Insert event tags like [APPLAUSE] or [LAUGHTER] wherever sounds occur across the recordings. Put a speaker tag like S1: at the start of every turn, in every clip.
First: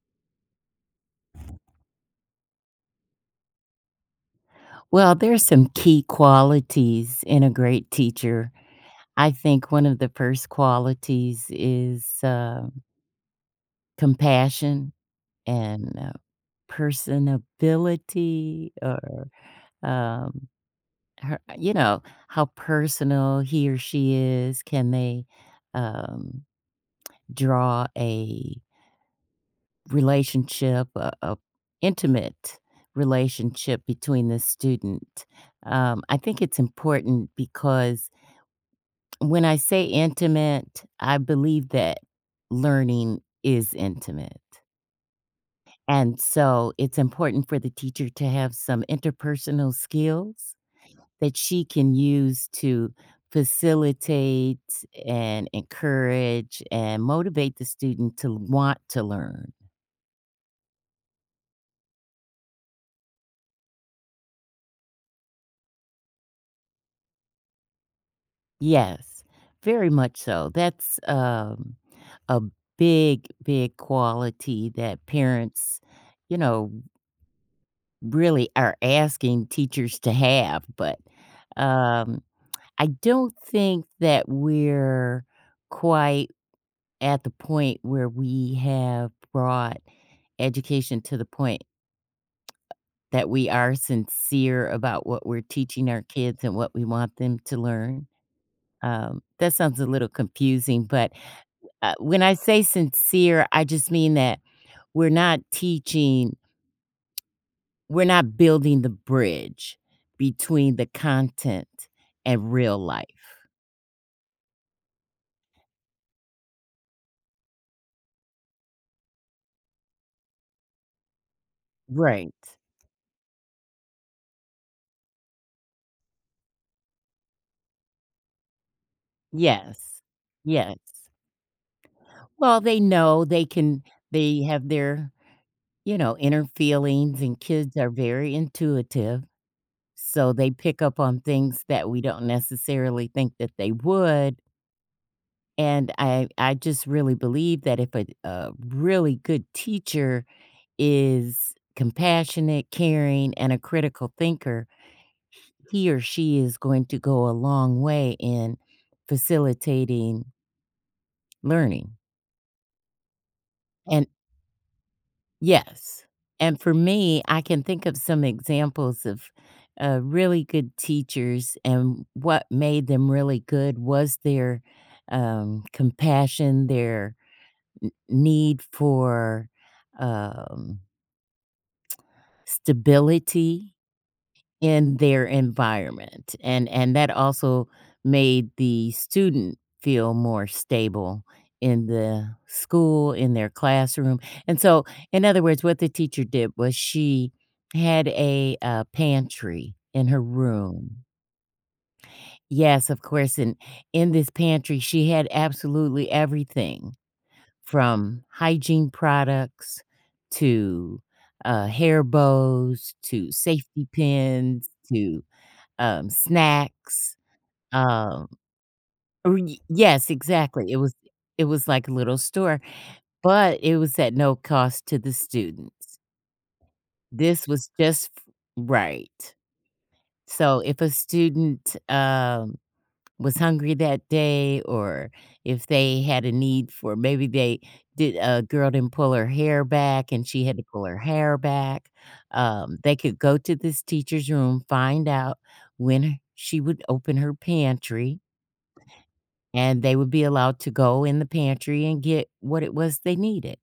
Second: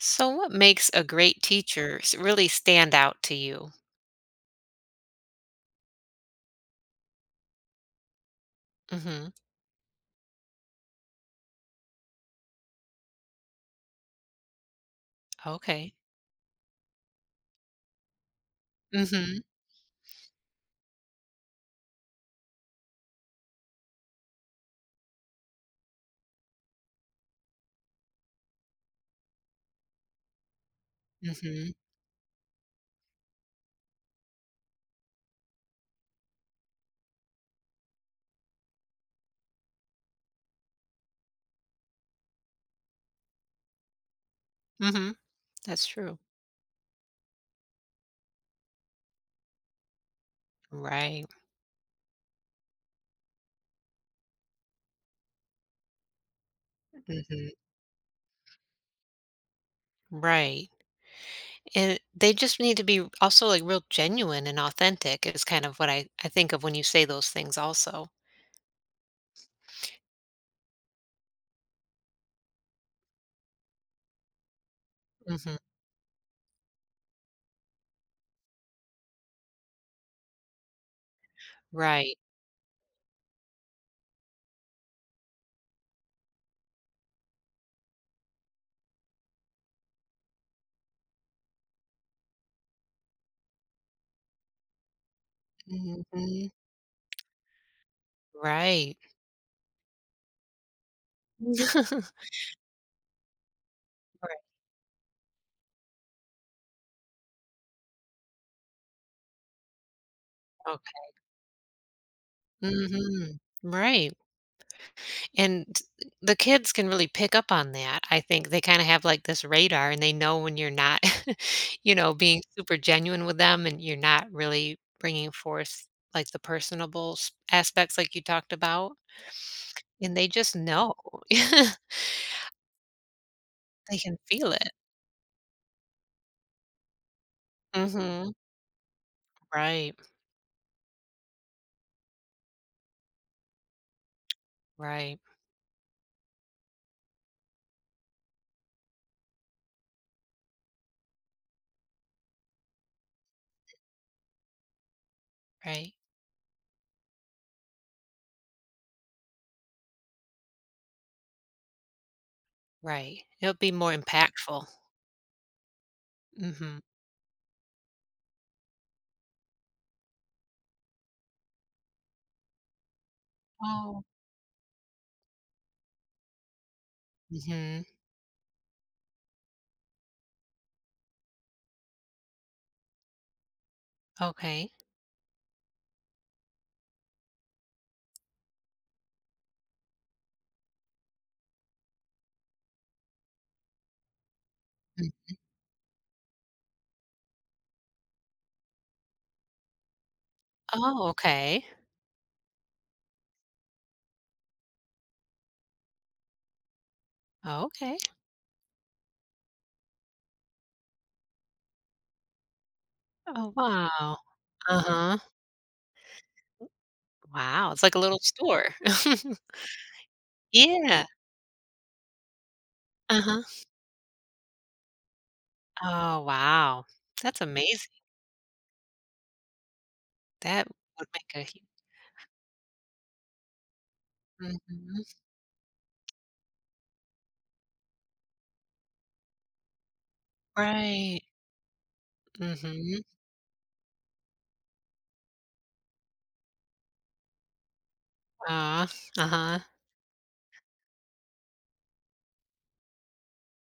S1: So, what makes a great teacher really stand out to you?
S2: Well, there's some key qualities in a great teacher.
S1: Mm hmm.
S2: I think one of the first qualities is, compassion and,
S1: Okay.
S2: personability, or,
S1: Hmm.
S2: um, her you know, how personal he or she is. Can they, um, draw a relationship, a
S1: Hmm.
S2: intimate relationship between the student? I think it's important because when I say intimate, I believe that learning is intimate.
S1: Hmm. That's true.
S2: And so it's important for the teacher to have some interpersonal skills
S1: Right.
S2: that she can use to facilitate and encourage and
S1: Mm hmm.
S2: motivate the student to want to learn.
S1: Right. And they just need to be also like real genuine and authentic is kind of what I think of when you say those things also.
S2: Yes, very much so. That's a big, big quality that
S1: Mm hmm.
S2: parents, you know, really are asking teachers to have, but,
S1: Right.
S2: um, I don't think that we're quite at the point where we have brought education to the point that we are sincere about what we're teaching
S1: Mm
S2: our kids
S1: hmm.
S2: and what we want them to learn.
S1: Right.
S2: That sounds a little confusing, but,
S1: [LAUGHS] Right.
S2: when I say sincere, I just mean that we're not teaching We're not building the bridge between the
S1: Okay.
S2: content and real
S1: Mm
S2: life.
S1: hmm. Right. And the kids can really pick up on that. I think they kinda have, like, this radar, and they know when you're not, [LAUGHS] you know,
S2: Right.
S1: being super genuine with them, and you're not really bringing forth, like, the personable s aspects like you talked about,
S2: Yes.
S1: and they just
S2: Yes.
S1: know. [LAUGHS]
S2: Well, they know
S1: They can
S2: they
S1: feel
S2: have
S1: it.
S2: their, inner feelings, and kids are
S1: Mhm.
S2: very intuitive,
S1: Right.
S2: so they pick up on things that we don't necessarily think that they would,
S1: Right.
S2: and I just really believe that if a really good teacher is compassionate, caring, and a critical thinker, he
S1: Right.
S2: or she is going to go a long way in facilitating learning.
S1: Right. It'll be more
S2: And
S1: impactful.
S2: yes, and for
S1: Mhm.
S2: me, I can think of some examples of really good teachers, and what made them really good
S1: Oh.
S2: was their compassion, their
S1: Mhm.
S2: need for um, stability
S1: Okay.
S2: in their environment, and that also made the student feel more stable in the school, in their classroom. And so, in
S1: Mm.
S2: other words, what the teacher did was she had a pantry in her room.
S1: Oh, okay.
S2: Yes, of course. And in this pantry she had absolutely everything,
S1: Okay.
S2: from hygiene products to hair bows to
S1: Oh,
S2: safety
S1: wow.
S2: pins
S1: Uh-huh.
S2: to snacks,
S1: Wow, it's like a little
S2: um
S1: store. [LAUGHS]
S2: or y yes, exactly. It was
S1: Yeah,
S2: it was like a little store,
S1: uh-huh.
S2: but it was at no cost to the students.
S1: Oh, wow. That's
S2: This was
S1: amazing.
S2: just f. Right. So
S1: That
S2: if a
S1: would make a huge.
S2: student, was hungry that day,
S1: Mhm.
S2: or if they had a need for, maybe they did, a girl didn't pull her hair back and she had to pull her
S1: Right.
S2: hair back, they
S1: Mhm.
S2: could go to this teacher's room, find out when she would open her pantry,
S1: Aw, uh-huh,
S2: and they would be allowed to go in the pantry and get what it was they needed.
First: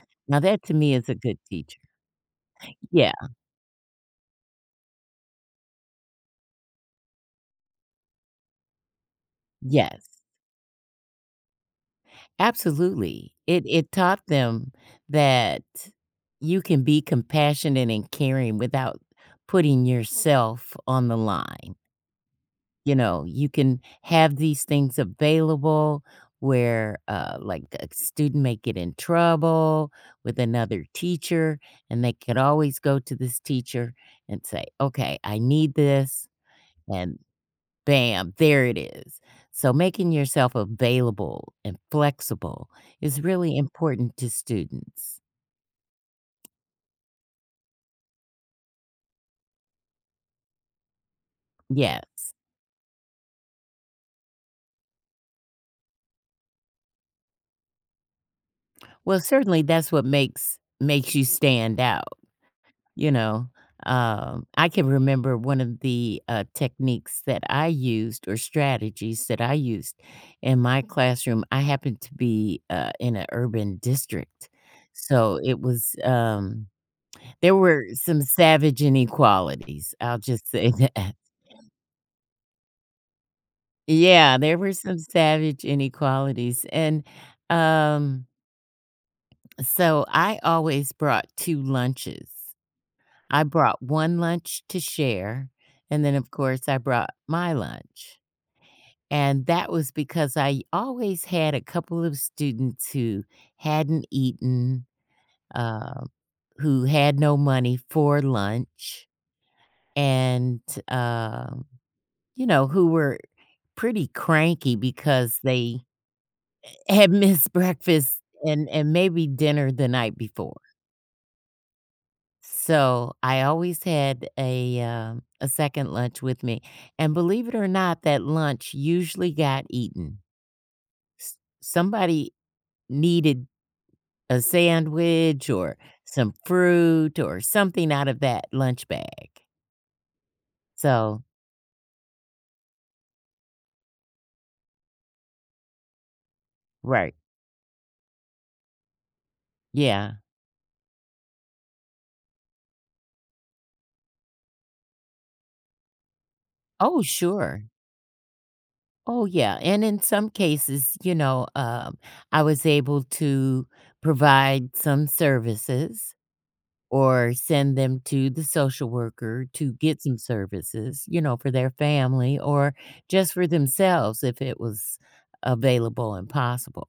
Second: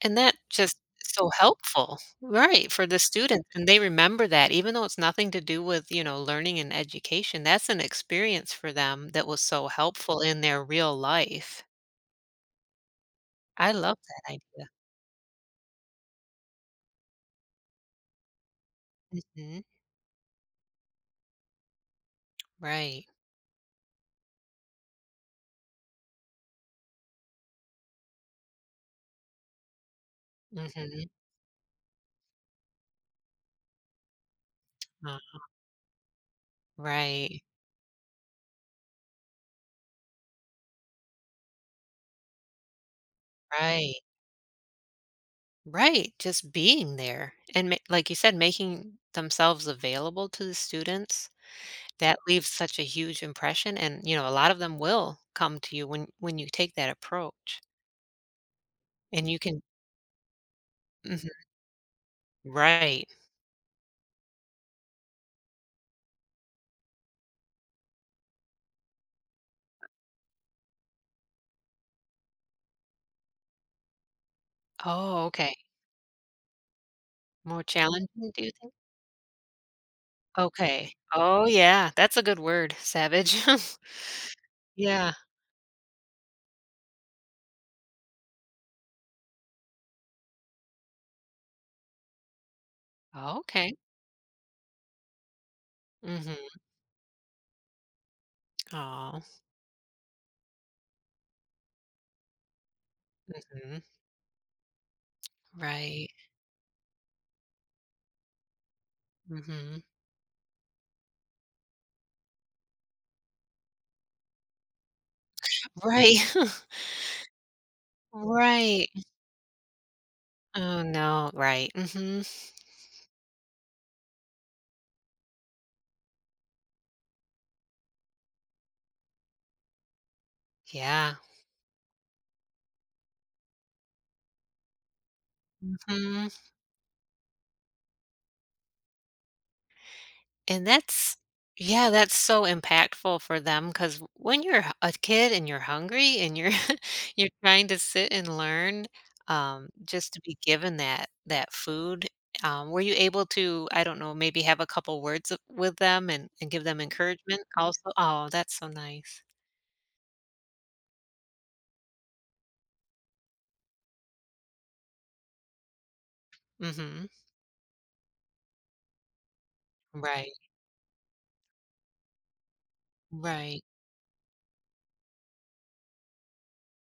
S1: and that
S2: Now that to
S1: just
S2: me is
S1: is
S2: a
S1: so
S2: good teacher.
S1: helpful, right, for the
S2: Yeah,
S1: students, and they remember that even though it's nothing to do with, you know, learning and education, that's an experience for them that was so helpful
S2: yes,
S1: in their real life.
S2: absolutely. It
S1: I
S2: it
S1: love
S2: taught
S1: that idea.
S2: them that you can be compassionate and caring without
S1: Mhm.
S2: putting yourself on the line. You
S1: Right.
S2: know, you can have these things available where, like, a student may get in trouble with another
S1: Mhm.
S2: teacher, and they could always go to this teacher and say, "Okay,
S1: Uh,
S2: I need this," and
S1: right,
S2: bam, there it is. So making yourself available and flexible is really
S1: right.
S2: important to students.
S1: Right, just being there and like you said, making themselves available to the students,
S2: Yeah.
S1: that leaves such a huge impression and you know, a lot of them will come to you when you take that approach
S2: Well,
S1: and you can.
S2: certainly that's what makes you
S1: Mhm.
S2: stand out.
S1: Right.
S2: You know, I can remember one of the, techniques that I used, or strategies that I used, in my classroom. I happened to be, in an urban district,
S1: Oh,
S2: so
S1: okay.
S2: it was, there
S1: More
S2: were some
S1: challenging, do you think?
S2: savage inequalities, I'll just say
S1: Okay.
S2: [LAUGHS] that.
S1: Oh, yeah, that's a good word, savage. [LAUGHS]
S2: Yeah, there were some
S1: Yeah.
S2: savage inequalities, and, um, so I always brought 2 lunches.
S1: Oh,
S2: I
S1: okay.
S2: brought 1 lunch to share, and then, of
S1: Mm-hmm.
S2: course, I brought my lunch,
S1: Oh,
S2: and that was because I always had a couple of students who
S1: hmm.
S2: hadn't eaten, uh,
S1: Right.
S2: who had no money for lunch,
S1: Mm-hmm.
S2: and, um, who were pretty cranky because they
S1: Right. [LAUGHS]
S2: had [LAUGHS] missed breakfast and
S1: Right.
S2: and maybe dinner the night before.
S1: Oh, no. Right. Mm-hmm.
S2: So, I always had a second lunch with me, and believe it or not, that lunch usually got eaten.
S1: Yeah.
S2: S Somebody needed a sandwich or
S1: Mhm,
S2: some fruit or something out of that lunch bag.
S1: and that's
S2: So.
S1: yeah, that's so impactful for them because when you're h a kid and you're hungry and you're [LAUGHS]
S2: Right.
S1: you're trying to sit and learn, just
S2: Yeah.
S1: to be given that food, were you able to, I don't know, maybe have a couple words of with them and give them
S2: Oh,
S1: encouragement
S2: sure.
S1: also? Oh, that's so nice.
S2: Oh, yeah, and in some cases, I was able to provide some services,
S1: Mhm.
S2: or send them to the social worker to get some
S1: Right,
S2: services, for their family, or just for
S1: right.
S2: themselves if it was available and possible.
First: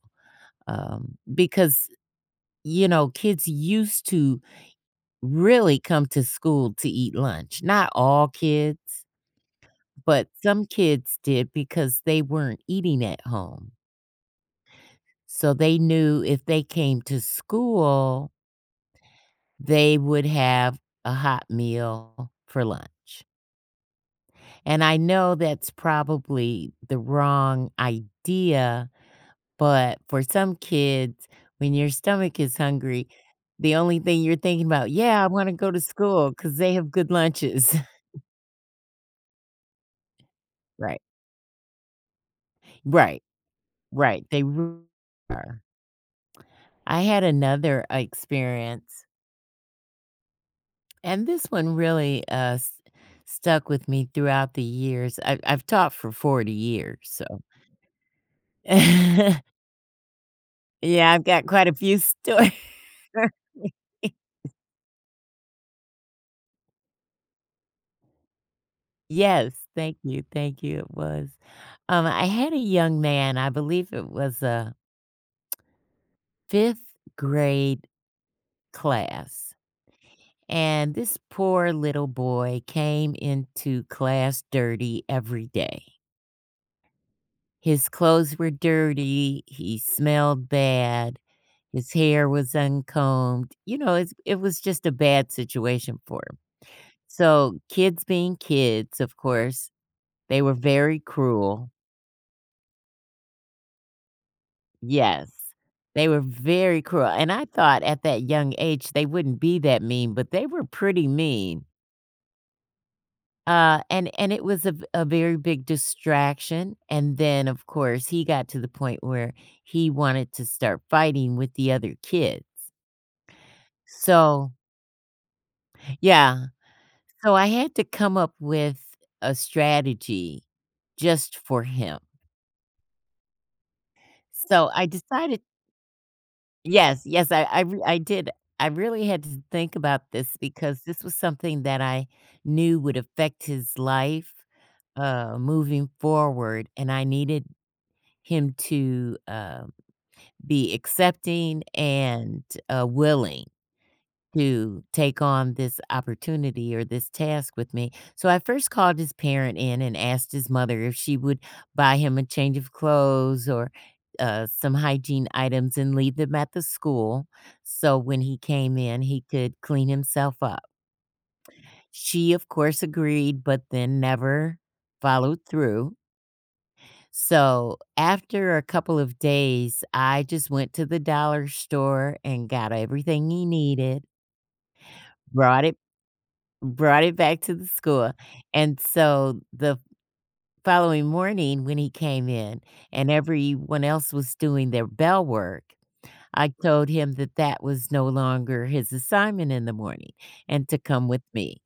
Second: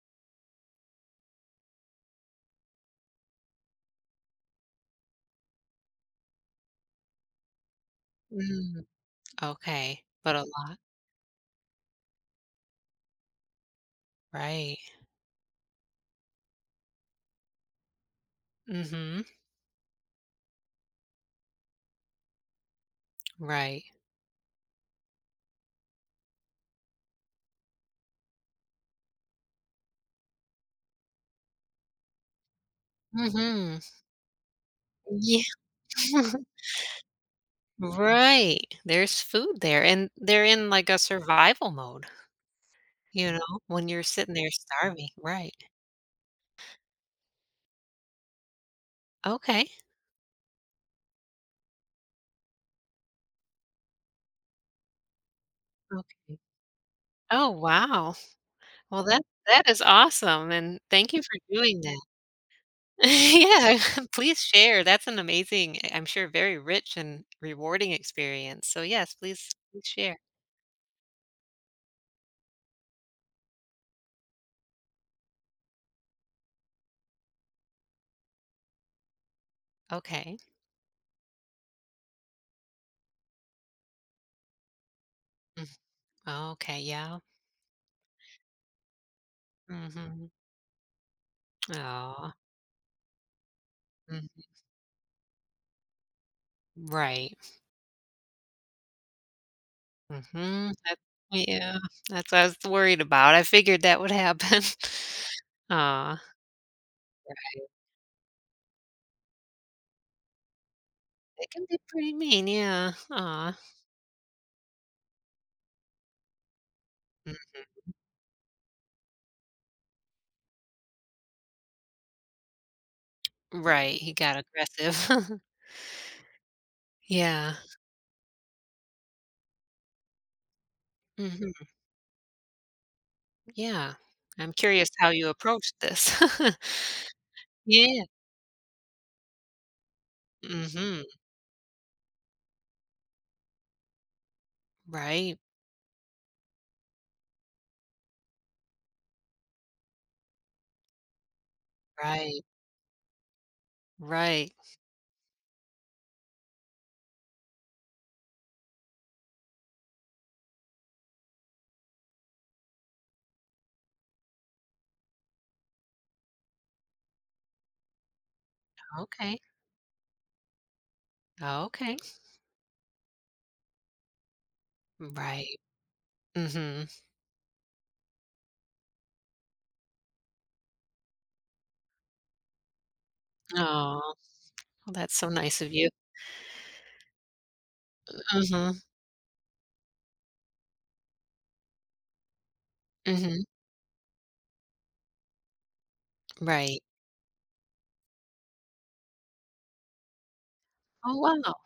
S2: Because, kids used to really come to school to eat lunch. Not all kids,
S1: Mm, okay,
S2: but
S1: but a
S2: some
S1: lot
S2: kids did because they weren't eating at home.
S1: right.
S2: So they knew if they came to school,
S1: Mhm,
S2: they would have a hot meal for lunch.
S1: right.
S2: And I know that's probably the wrong idea, but for some kids, when your stomach is hungry, the
S1: Mhm.
S2: only thing you're thinking about, "Yeah, I
S1: Yeah.
S2: wanna go to school
S1: [LAUGHS]
S2: because they have good lunches." [LAUGHS]
S1: Right. There's food there, and they're in, like, a
S2: Right.
S1: survival mode,
S2: Right.
S1: you know, when you're
S2: Right.
S1: sitting
S2: They
S1: there
S2: really
S1: starving. Right.
S2: are. I had another experience,
S1: Okay.
S2: and this one really, s stuck with me throughout the years. I've taught for
S1: Ok
S2: 40 years, so.
S1: Oh, wow. Well,
S2: [LAUGHS]
S1: that is awesome, and
S2: Yeah,
S1: thank you
S2: I've
S1: for
S2: got quite a
S1: doing
S2: few
S1: that.
S2: stories.
S1: [LAUGHS]
S2: [LAUGHS]
S1: Yeah. [LAUGHS] Please share. That's an amazing I am sure very rich and rewarding experience. So, yes,
S2: Yes,
S1: please share.
S2: thank you, it was. I had a young man, I believe it was a 5th grade class,
S1: Okay.
S2: and this poor little boy came into class dirty every day.
S1: Mm. Okay, yeah.
S2: His clothes were dirty, he
S1: Mhm.
S2: smelled bad, his hair
S1: Aw.
S2: was uncombed,
S1: Mhm.
S2: it was just a bad situation for him.
S1: Right.
S2: So, kids being kids, of course, they were
S1: Mhm, that
S2: very cruel.
S1: yeah, that's what I was worried about, I figured that would happen.
S2: Yes.
S1: [LAUGHS]
S2: They
S1: Aw,
S2: were very cruel, and I thought at that young age they wouldn't be that mean, but they were pretty
S1: it can
S2: mean.
S1: be pretty mean, yeah, aw.
S2: And it was a very big distraction, and
S1: Mm,
S2: then, of course, he got to the point where he wanted to start fighting with the other kids.
S1: right, he got
S2: So.
S1: aggressive. [LAUGHS]
S2: Yeah. So I
S1: Yeah,
S2: had to come up with a strategy just for
S1: mhm,
S2: him.
S1: yeah. I'm
S2: So I
S1: curious how you
S2: decided
S1: approached this. [LAUGHS]
S2: Yes, yes, I
S1: Yeah,
S2: did. I really had to think about this because
S1: mhm,
S2: this was something that I knew would affect his life,
S1: right,
S2: moving forward, and I needed him to, be accepting
S1: right,
S2: and, willing
S1: right,
S2: to take on this opportunity or this task with me. So I first called his parent in and asked his mother if she would buy him a change of clothes, or some hygiene items and leave them at the school. So when he came in, he
S1: okay,
S2: could clean himself up.
S1: okay,
S2: She, of course, agreed, but then never followed
S1: right,
S2: through.
S1: mhm.
S2: So after a couple of days, I just went to the dollar store and got everything he
S1: Oh,
S2: needed,
S1: well, that's so nice
S2: brought
S1: of
S2: it
S1: you.
S2: Brought it back to the school,
S1: Mhm,
S2: and so the following morning when he came in and
S1: mhm,
S2: everyone else was doing their bell work, I
S1: right.
S2: told him that that was no longer his assignment in the morning, and to come
S1: Oh,
S2: with
S1: wow,
S2: me.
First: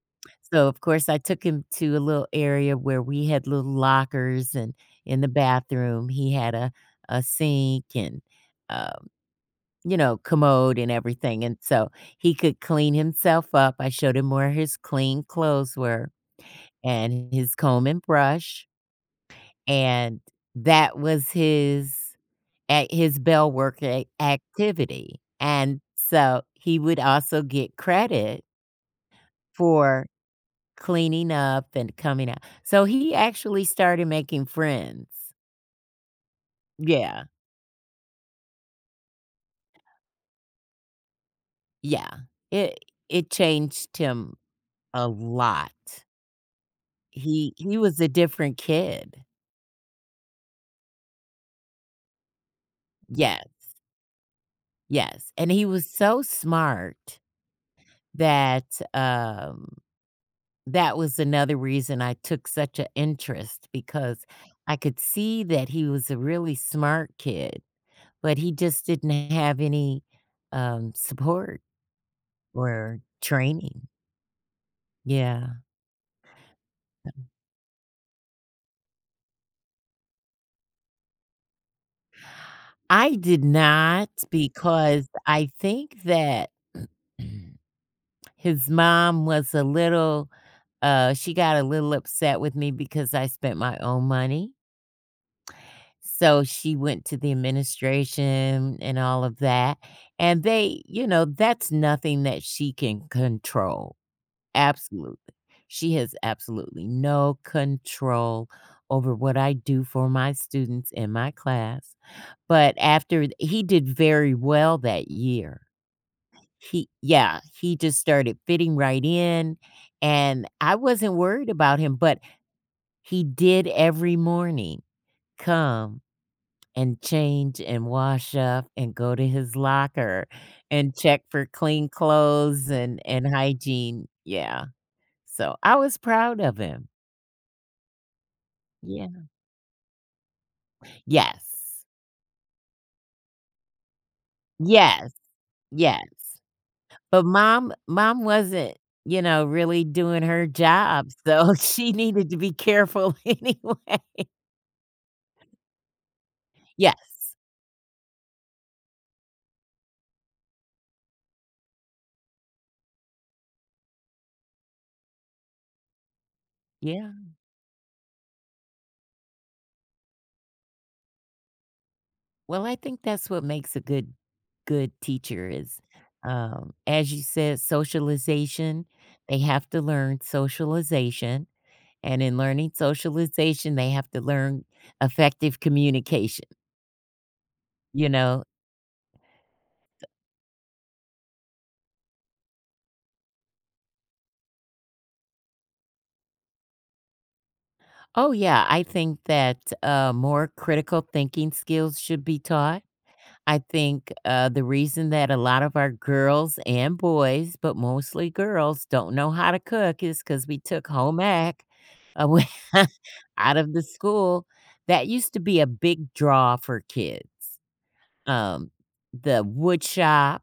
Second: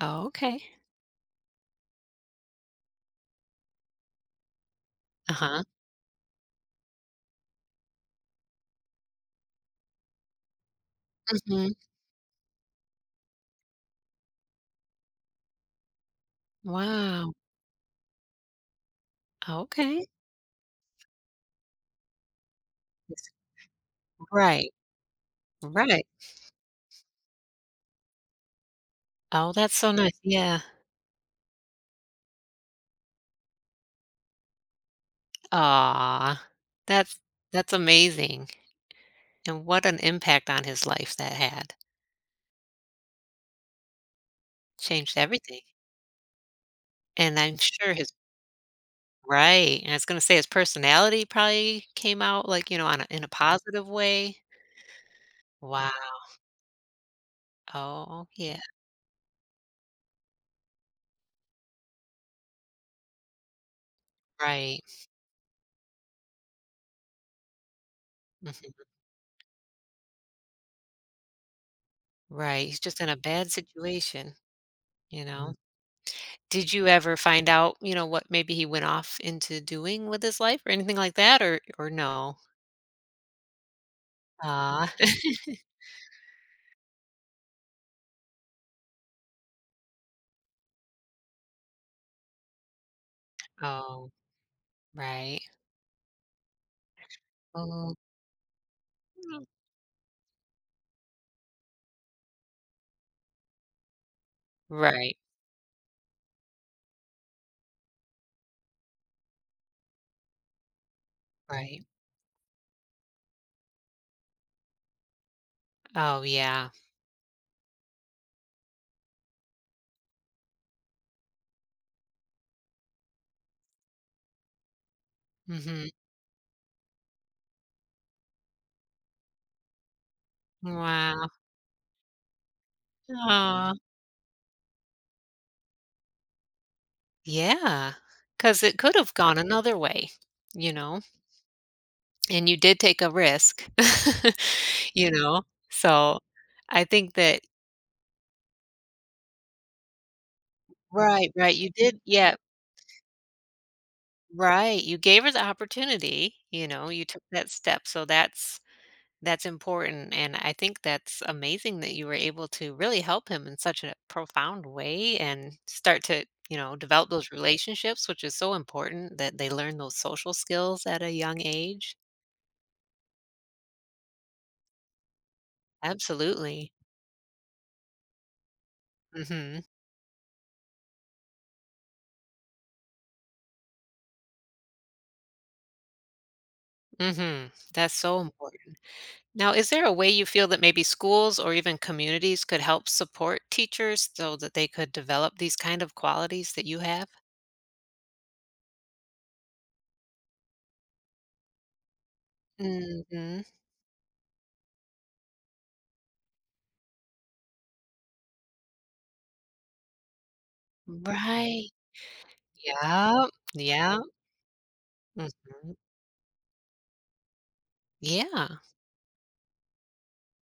S1: oh, okay,
S2: So, of course, I took him to a little area where we had little lockers, and in the
S1: uh-huh,
S2: bathroom, he had a sink and, uh, commode and everything, and
S1: mhm.
S2: so he could clean himself up. I showed him where his clean clothes were, and
S1: Wow.
S2: his comb and brush,
S1: Okay.
S2: and that was his at his
S1: Yes.
S2: bell work, a
S1: Right.
S2: activity, and
S1: Right.
S2: so he would also get credit
S1: Oh, that's so
S2: for
S1: nice. Yeah.
S2: cleaning up and coming out. So he actually started making friends.
S1: Aw. That's
S2: Yeah,
S1: that's amazing. And what an impact on his life that had.
S2: yeah. It it changed him a
S1: Changed everything.
S2: lot.
S1: And
S2: He
S1: I'm
S2: he
S1: sure
S2: was a
S1: his
S2: different kid.
S1: right. And I was gonna say his personality probably came out like, you know, on a, in a
S2: Yeah,
S1: positive way.
S2: yes, and he was
S1: Wow.
S2: so smart
S1: Oh, yeah.
S2: that, um That was another reason I took such an interest, because I could
S1: Right.
S2: see that he was a really smart kid, but he
S1: Mhm.
S2: just didn't have any, support
S1: Right. He's
S2: or
S1: just in a bad
S2: training.
S1: situation, you
S2: Yeah.
S1: know. Did you ever find out, you know, what maybe he went off into doing with his life or anything like that, or no?
S2: I did not,
S1: Ah.
S2: because
S1: [LAUGHS]
S2: I think that [CLEARS THROAT] his mom was a little, she got a little upset with me because I spent my own
S1: Oh,
S2: money.
S1: right.
S2: So she went to the
S1: Oh.
S2: administration and all of that, and that's nothing that she can control. Absolutely.
S1: Right,
S2: She has absolutely no control over what I do for my students in my
S1: right.
S2: class, but after he did very well that year.
S1: Oh, yeah.
S2: He yeah, he just started fitting right in, and I wasn't worried about him, but he did every morning
S1: Mhm.
S2: come and change and wash up and go to his locker and check
S1: Wow.
S2: for clean clothes and
S1: Aw.
S2: hygiene. Yeah. So, I was proud of him.
S1: Yeah, because it could
S2: Yeah.
S1: have gone another way, you know,
S2: Yes.
S1: and you did take a risk, [LAUGHS] you
S2: Yes,
S1: know? So,
S2: yes.
S1: I think
S2: But
S1: that
S2: mom wasn't, really doing her job,
S1: right, right,
S2: so [LAUGHS]
S1: you
S2: she
S1: did
S2: needed
S1: yeah,
S2: to be careful [LAUGHS] anyway.
S1: right, you gave her the opportunity, you know, you took
S2: Yes.
S1: that step, so that's important, and I think that's amazing that you were able to really help him in such a profound way and start to, you know, develop
S2: Yeah.
S1: those relationships, which is so important that they learn those social skills at a young age.
S2: Well, I think that's what makes a good teacher is,
S1: Absolutely.
S2: as you said, socialization. They
S1: Mhm.
S2: have to learn socialization, and in learning socialization, they have to learn effective communication,
S1: Mhm. That's
S2: you
S1: so
S2: know?
S1: important. Now, is there a way you feel that maybe schools or even communities could help support teachers so that they could develop these kind of qualities that you have?
S2: Oh, yeah, I think that, more critical thinking skills should be taught.
S1: Mhm.
S2: I think the reason that a lot of our girls and boys, but mostly girls, don't know how to cook is because we took home ec
S1: Right.
S2: away
S1: Yeah.
S2: [LAUGHS] out of the
S1: Yeah.
S2: school. That used to be a
S1: Mhm.
S2: big draw for kids.
S1: Yeah,
S2: Um, the wood shop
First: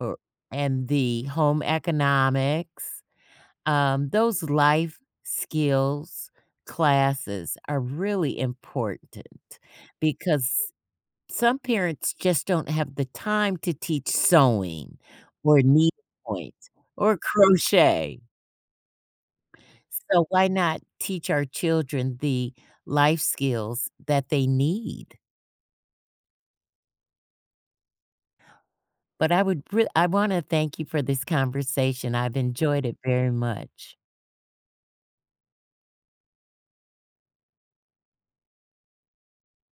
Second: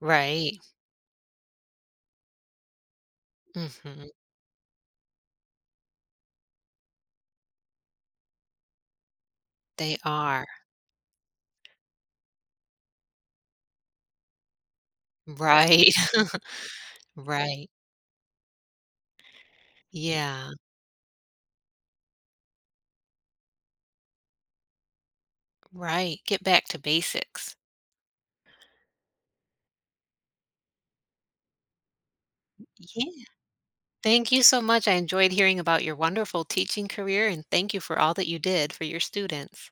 S2: or and the home economics,
S1: Mhm.
S2: those life skills classes are really important,
S1: They are.
S2: because some parents just don't have the time to teach sewing or
S1: Right, [LAUGHS]
S2: needlepoint or
S1: right.
S2: crochet. So why
S1: Yeah,
S2: not teach our children the life skills that they need?
S1: right. Get back to basics.
S2: But I would re I wanna thank you for this conversation. I've enjoyed it
S1: Yeah.
S2: very much.
S1: Thank you so much. I enjoyed hearing about your wonderful teaching career, and thank you for all that you did for your students.